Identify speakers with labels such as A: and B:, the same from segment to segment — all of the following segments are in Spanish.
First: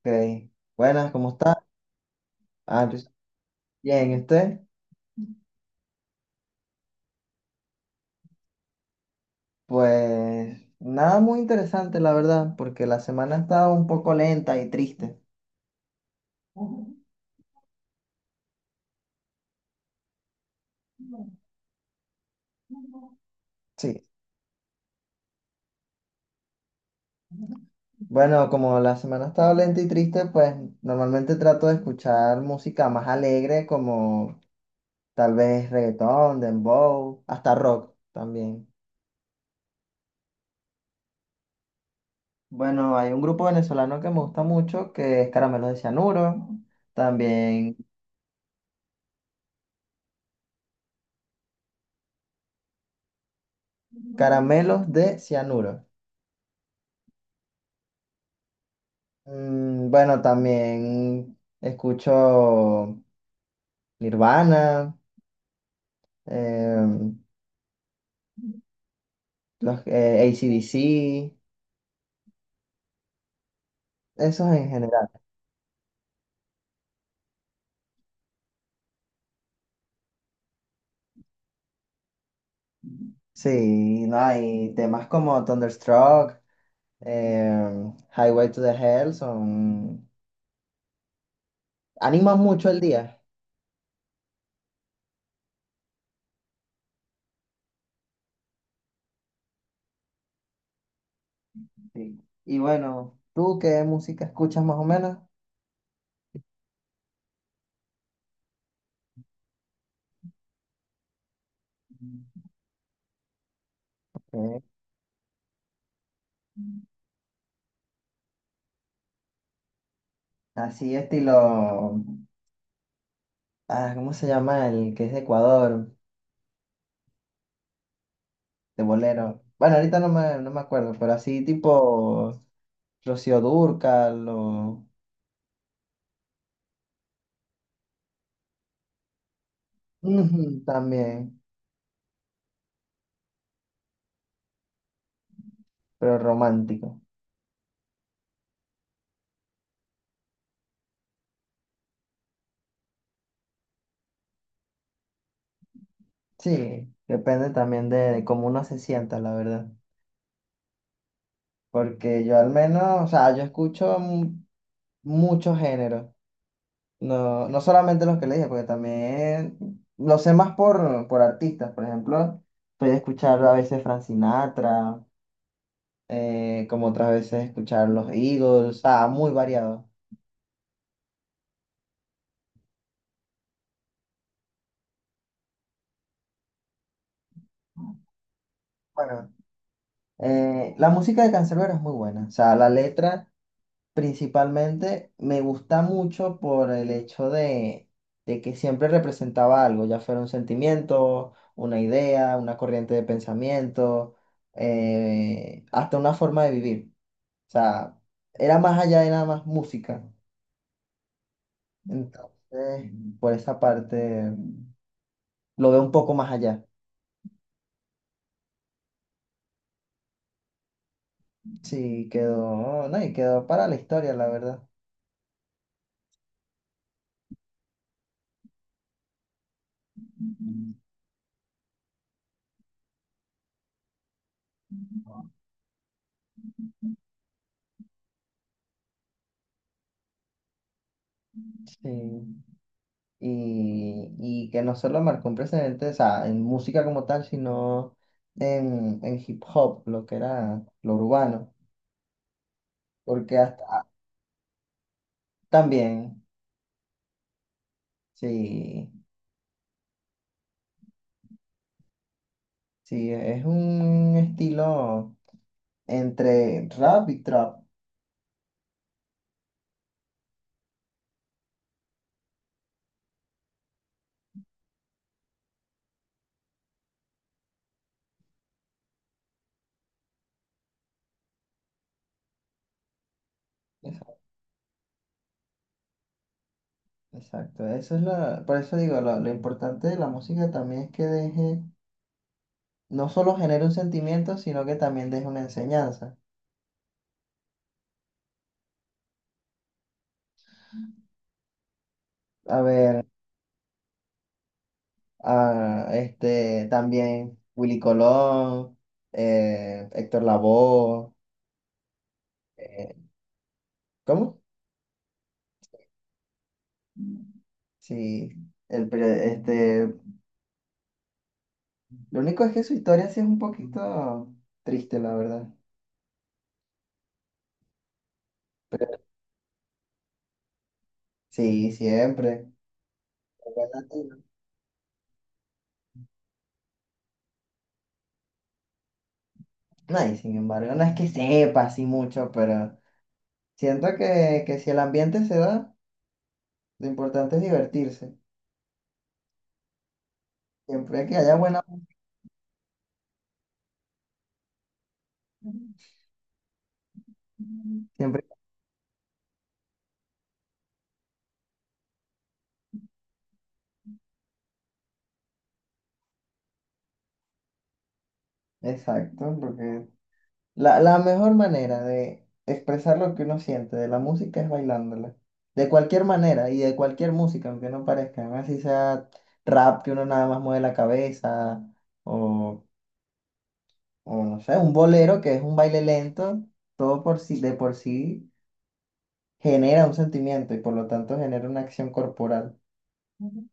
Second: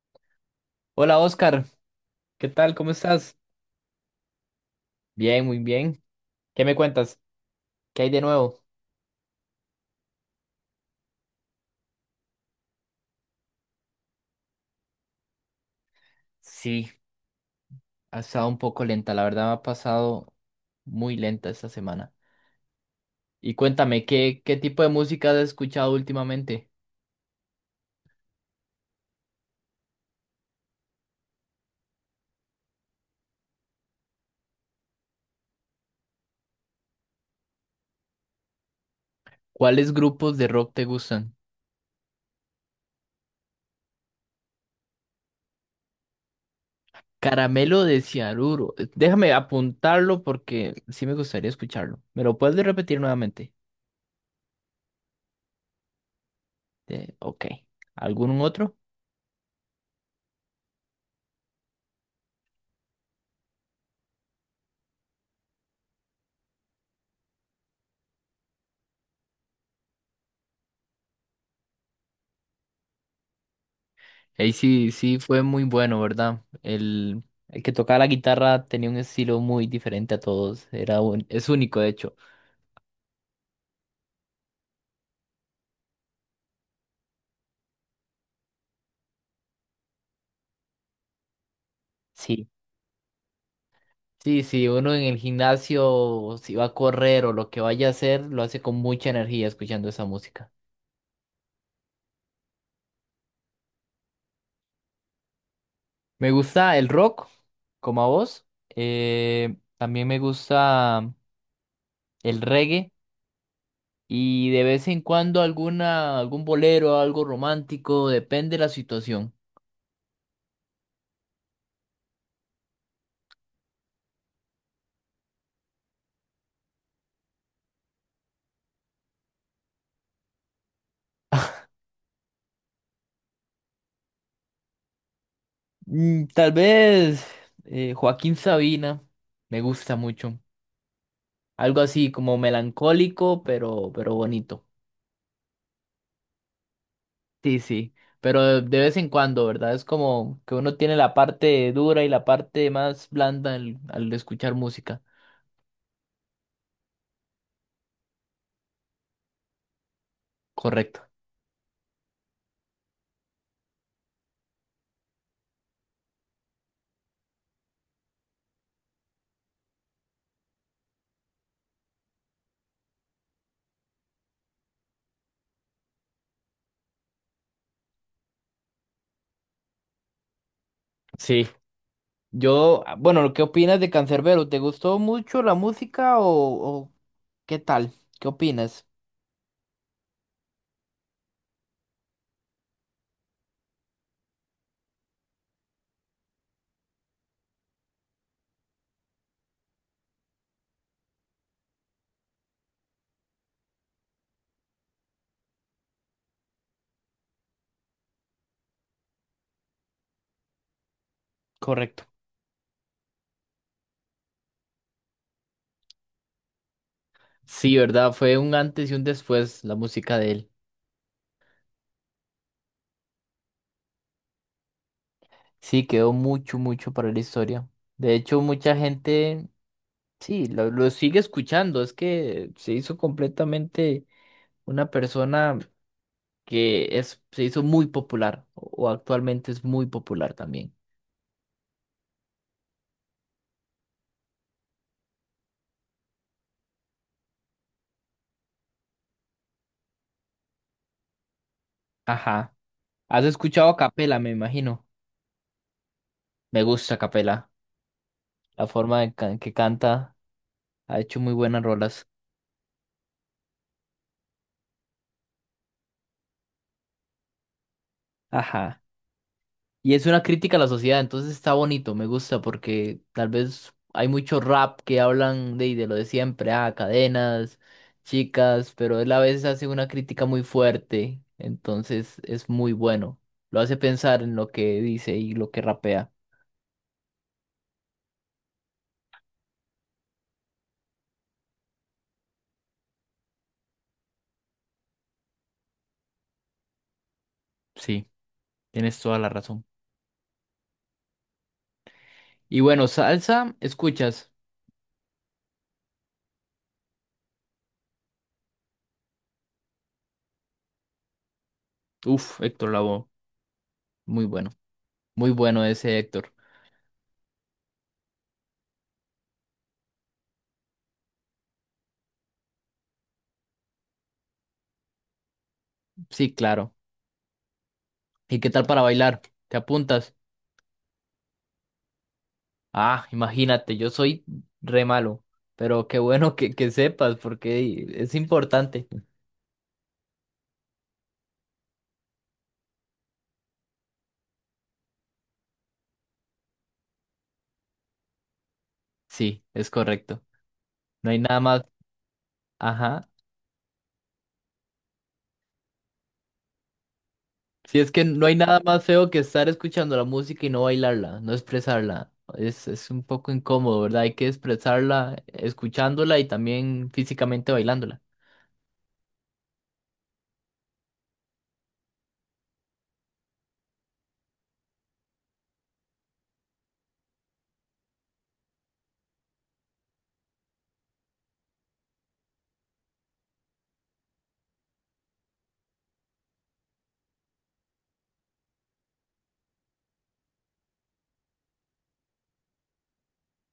A: Ok. Buenas,
B: Hola
A: ¿cómo está?
B: Oscar, ¿qué tal?
A: Ah,
B: ¿Cómo
A: yo-
B: estás?
A: Bien, ¿y usted?
B: Bien, muy bien. ¿Qué me cuentas? ¿Qué hay de nuevo?
A: Pues nada muy interesante, la verdad, porque la semana ha estado un poco lenta y triste.
B: Sí, ha estado un poco lenta, la verdad me ha pasado muy lenta esta semana. Y cuéntame,
A: Sí.
B: ¿qué tipo de música has escuchado últimamente?
A: Bueno, como la semana ha estado lenta y triste, pues normalmente trato de escuchar música más alegre, como tal vez reggaetón, dembow, hasta rock también.
B: ¿Cuáles grupos de rock te gustan?
A: Bueno, hay un grupo venezolano que me gusta mucho, que es Caramelo de Cianuro. También
B: Caramelo de Cianuro. Déjame apuntarlo porque sí me gustaría escucharlo. ¿Me lo puedes repetir nuevamente?
A: Caramelos de cianuro.
B: Ok. ¿Algún otro?
A: Bueno, también escucho Nirvana, em, los AC/DC, esos
B: Ahí
A: en
B: sí,
A: general.
B: sí fue muy bueno, ¿verdad? El que tocaba la guitarra tenía un estilo muy diferente a todos. Es único, de hecho.
A: Sí, no, hay temas como Thunderstruck, Highway to the Hell, son animan
B: Sí,
A: mucho el día.
B: sí, sí, uno en el gimnasio, si va a correr o lo que vaya a hacer, lo hace con mucha energía escuchando esa música.
A: Sí. Y bueno, ¿tú qué música escuchas más o menos?
B: Me gusta el rock, como a vos. También me gusta el reggae y
A: Ok.
B: de vez en cuando algún bolero, algo romántico, depende de la situación.
A: Así estilo. Ah, ¿cómo se llama el que es de Ecuador? De bolero. Bueno, ahorita no me acuerdo, pero así tipo Rocío Dúrcal o
B: Tal vez Joaquín Sabina me gusta mucho.
A: ujú, también,
B: Algo así como melancólico, pero bonito.
A: pero romántico.
B: Sí, sí. Pero de vez en cuando, ¿verdad? Es como que uno tiene la parte dura y la parte más blanda al escuchar música.
A: Sí, depende también de cómo uno se sienta, la verdad.
B: Correcto.
A: Porque yo al menos, o sea, muchos géneros. No, solamente los que le dije, porque también lo sé más por artistas. Por ejemplo, estoy escuchar a veces Frank Sinatra, como otras veces escuchar los Eagles, o sea, muy variado.
B: Sí. Yo, ah, bueno, ¿qué opinas de Canserbero? ¿Te gustó mucho la música o qué tal? ¿Qué opinas?
A: Bueno. La música de Canserbero es muy buena. O sea, la letra principalmente me gusta mucho por el hecho de que siempre representaba algo, ya fuera un sentimiento, una idea, una corriente de pensamiento, hasta una forma de vivir. O sea, era más allá de nada más música.
B: Correcto.
A: Entonces, por esa parte, lo veo un poco más allá.
B: Sí, ¿verdad? Fue un antes y un después la música de él.
A: Sí, quedó, no, y quedó para la historia, la verdad.
B: Sí, quedó mucho, mucho para la historia. De hecho, mucha gente, sí, lo sigue escuchando. Es que se hizo completamente una persona que es, se hizo muy popular o actualmente es muy popular también.
A: Sí. Y que no solo marcó un precedente, o sea, en música como tal, sino en hip hop, lo que era lo urbano,
B: Ajá. ¿Has
A: porque hasta
B: escuchado a Capela, me imagino?
A: también,
B: Me gusta Capela. La
A: sí,
B: forma en que canta ha hecho muy buenas rolas.
A: sí, es un estilo entre rap y trap.
B: Ajá. Y es una crítica a la sociedad, entonces está bonito, me gusta, porque tal vez hay mucho rap que hablan de lo de siempre, ah, cadenas, chicas, pero él a veces hace una crítica muy fuerte, entonces es muy bueno. Lo hace
A: Esa-
B: pensar en lo que dice y lo que rapea.
A: Exacto, eso es la, por eso digo, lo importante de la música también es que deje, no solo genere un sentimiento, sino que también deje una enseñanza.
B: Sí, tienes toda la razón.
A: A
B: Y bueno,
A: ver.
B: salsa, escuchas.
A: Ah, este, también Willy Colón, Héctor Lavoe,
B: Uf, Héctor
A: eh,
B: Lavoe, muy
A: ¿cómo?
B: bueno, muy bueno ese Héctor.
A: Sí, el, pero, este, lo único es que su historia sí es un poquito triste, la verdad.
B: Sí, claro. ¿Y qué tal para
A: Pero
B: bailar? ¿Te apuntas?
A: sí, siempre.
B: Ah, imagínate, yo soy re malo, pero qué bueno que sepas porque es importante.
A: No, y sin embargo, no es que sepa así mucho, pero siento que si el ambiente se da, lo importante es divertirse.
B: Sí, es correcto.
A: Siempre
B: No
A: que
B: hay
A: haya
B: nada
A: buena.
B: más, ajá. Si es que
A: Siempre.
B: no hay nada más feo que estar escuchando la música y no bailarla, no expresarla. Es un poco incómodo, ¿verdad? Hay que expresarla escuchándola y también físicamente bailándola.
A: Exacto, porque la mejor manera de expresar lo que uno siente de la música es bailándola. De cualquier manera y de cualquier música, aunque no parezca, ¿no? Así sea rap que uno nada más mueve la cabeza o, o no sé, un bolero que es un baile lento, todo por sí, de por sí genera un sentimiento y por lo tanto genera una acción corporal. Ujú.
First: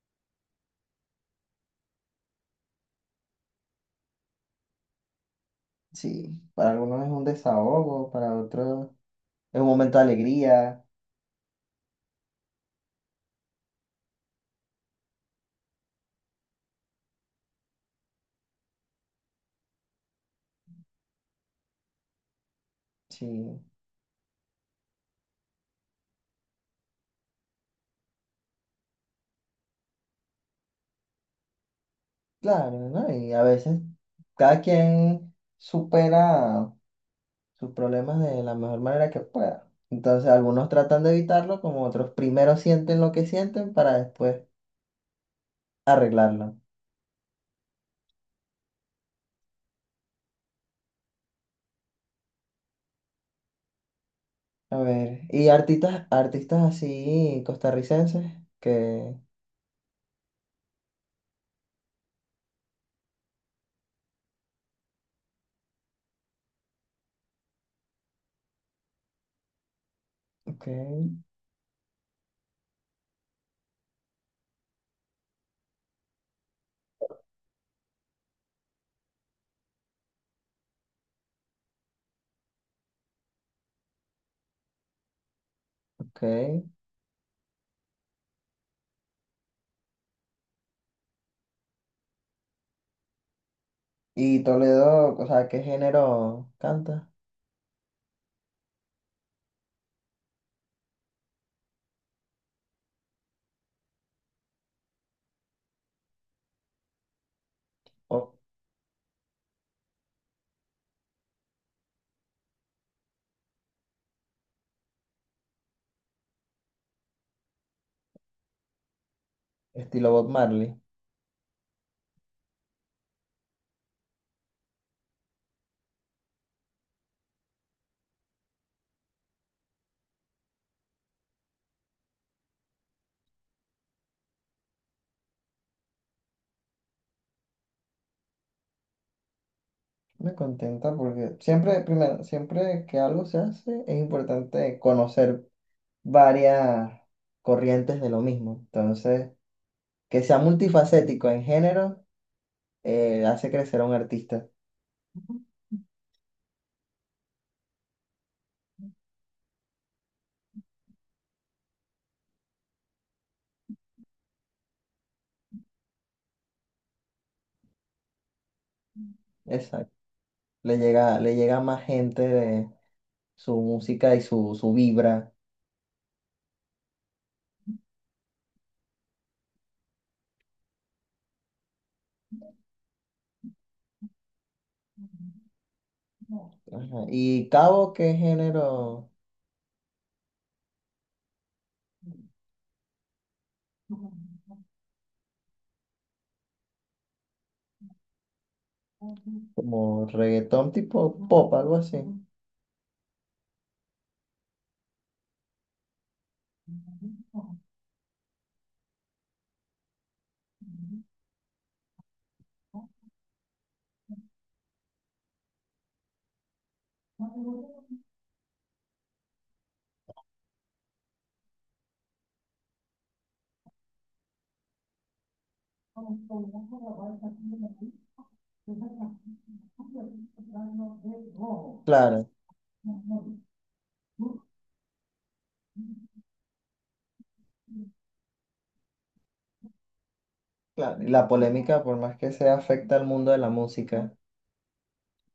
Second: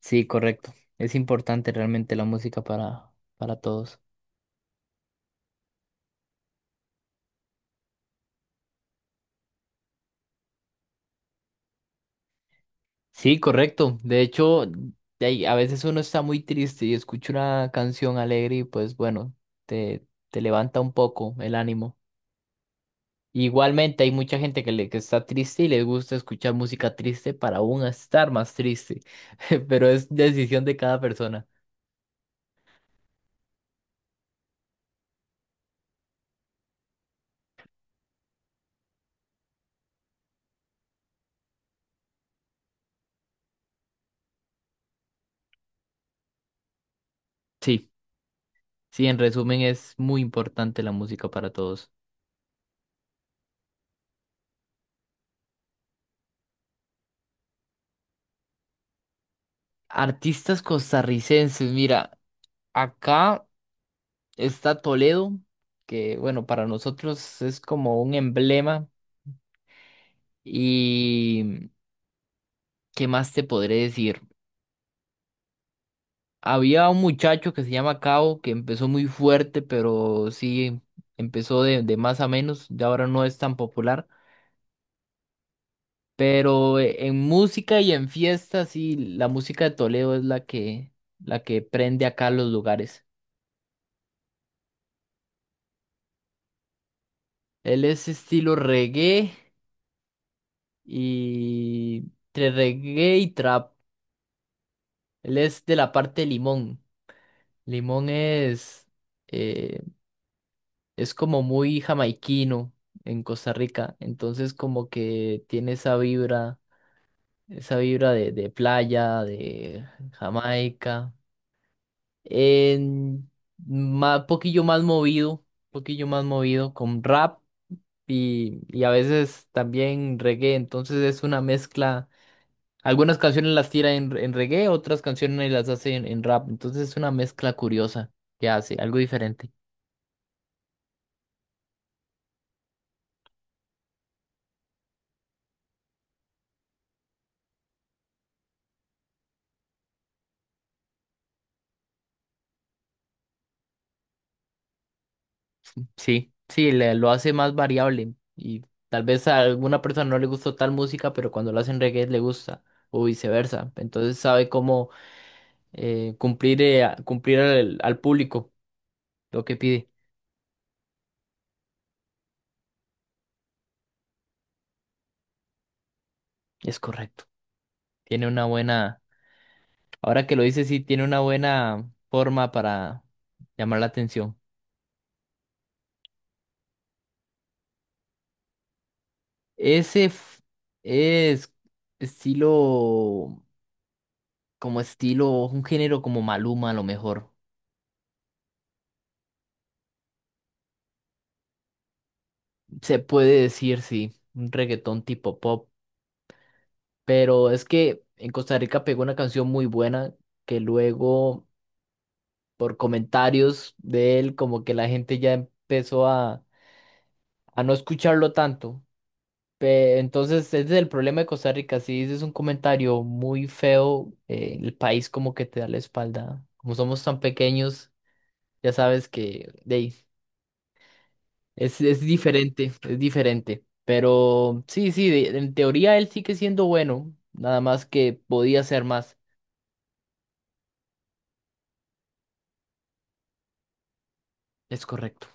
B: Sí, correcto. Es importante realmente la música para todos.
A: Sí, para algunos es un desahogo, para otros es un momento de alegría.
B: Sí, correcto. De hecho, de ahí, a veces uno está muy triste y escucha una canción alegre y pues bueno, te levanta un poco el ánimo.
A: Sí.
B: Igualmente hay mucha gente que está triste y les gusta escuchar música triste para aún estar más triste, pero es decisión de cada persona.
A: Claro, ¿no? Y a veces cada quien supera sus problemas de la mejor manera que pueda. Entonces algunos tratan de evitarlo, como otros primero sienten lo que sienten para después arreglarlo.
B: Sí, sí, en resumen es muy importante la música para todos.
A: A ver, y artistas, artistas así costarricenses que,
B: Artistas costarricenses, mira, acá está Toledo, que bueno, para nosotros es como un emblema.
A: ok,
B: Y qué más te podré decir. Había un muchacho que se llama Cabo que empezó muy fuerte, pero sí empezó de más a menos. Ya ahora no es tan popular.
A: ok.
B: Pero en música y en fiestas, sí, la música de Toledo es la que prende acá los lugares.
A: Y Toledo, o sea, ¿qué género canta?
B: Él es estilo reggae y entre reggae y trap. Él es de la parte de Limón. Limón
A: O
B: es. eh, es como muy jamaiquino en Costa Rica, entonces como que tiene esa vibra de playa, de
A: estilo Bob Marley.
B: Jamaica, en ma- poquillo más movido, poquillo más movido con rap y a veces también reggae, entonces es una mezcla, algunas canciones las tira en reggae, otras canciones las hace en rap, entonces es una mezcla curiosa que hace, algo diferente.
A: Me contenta porque siempre, primero, siempre que algo se hace es importante conocer varias corrientes de lo mismo. Entonces, que sea multifacético en género, hace crecer a un artista.
B: Sí, sí, lo hace más variable y tal vez a alguna persona no le gustó tal música, pero cuando lo hacen reggae le gusta o viceversa. Entonces sabe cómo cumplir, cumplir al público lo que
A: Exacto.
B: pide.
A: Le llega a más gente de su música y su vibra.
B: Es correcto. Tiene una buena, ahora que lo dice, sí, tiene una buena forma para llamar la atención.
A: Ajá. Y Cabo, ¿qué género?
B: Ese f- es estilo, como estilo, un género como Maluma a lo mejor.
A: Como reggaetón tipo pop, algo así.
B: Se puede decir, sí, un reggaetón tipo pop. Pero es que en Costa Rica pegó una canción muy buena que luego, por comentarios de él, como que la gente ya empezó a no escucharlo tanto. Entonces, ese es el problema de Costa Rica. Si dices un comentario muy feo, el país como que te da la espalda. Como somos tan pequeños, ya sabes que de ahí, es
A: Claro,
B: diferente, es diferente. Pero sí, sí, de- en teoría él sigue siendo bueno, nada más que podía ser más.
A: claro. Y la polémica, por más que sea, afecta al mundo de la música.
B: Es correcto.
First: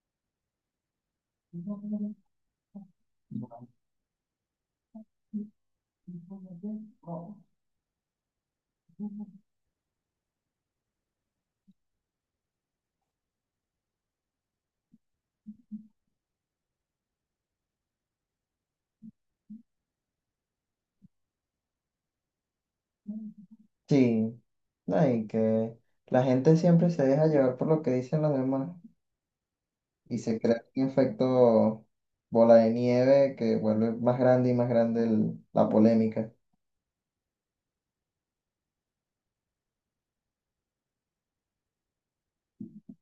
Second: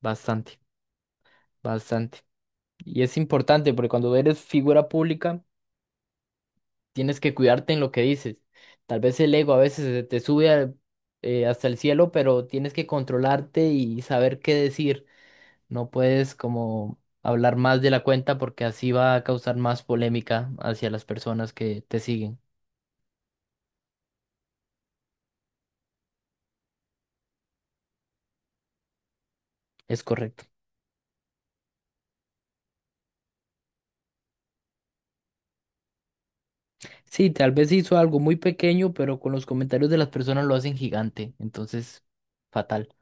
B: Bastante, bastante. Y es importante porque cuando eres figura pública, tienes que cuidarte en lo que dices. Tal vez el ego a veces se te sube hasta el cielo, pero tienes que controlarte y saber qué decir. No puedes como hablar más de la cuenta porque así va a causar más polémica hacia las personas que te siguen.
A: Sí, no, y que la gente siempre se deja llevar por lo que dicen los demás
B: Es
A: y se
B: correcto.
A: crea un efecto bola de nieve que vuelve más grande y más grande la polémica.
B: Sí, tal vez hizo algo muy pequeño, pero con los comentarios de las personas lo hacen gigante. Entonces, fatal.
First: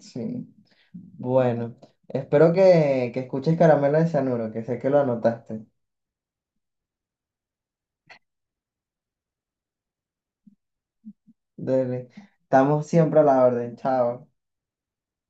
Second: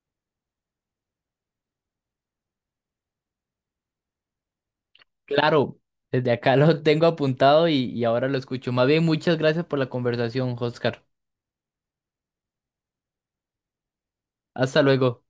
A: Sí. Bueno, espero que escuches Caramelo de Cianuro, que sé que lo anotaste.
B: Claro, desde acá lo tengo apuntado y ahora lo escucho. Más bien, muchas gracias por la conversación, Oscar.
A: Dele. Estamos siempre a la orden. Chao.
B: Hasta luego.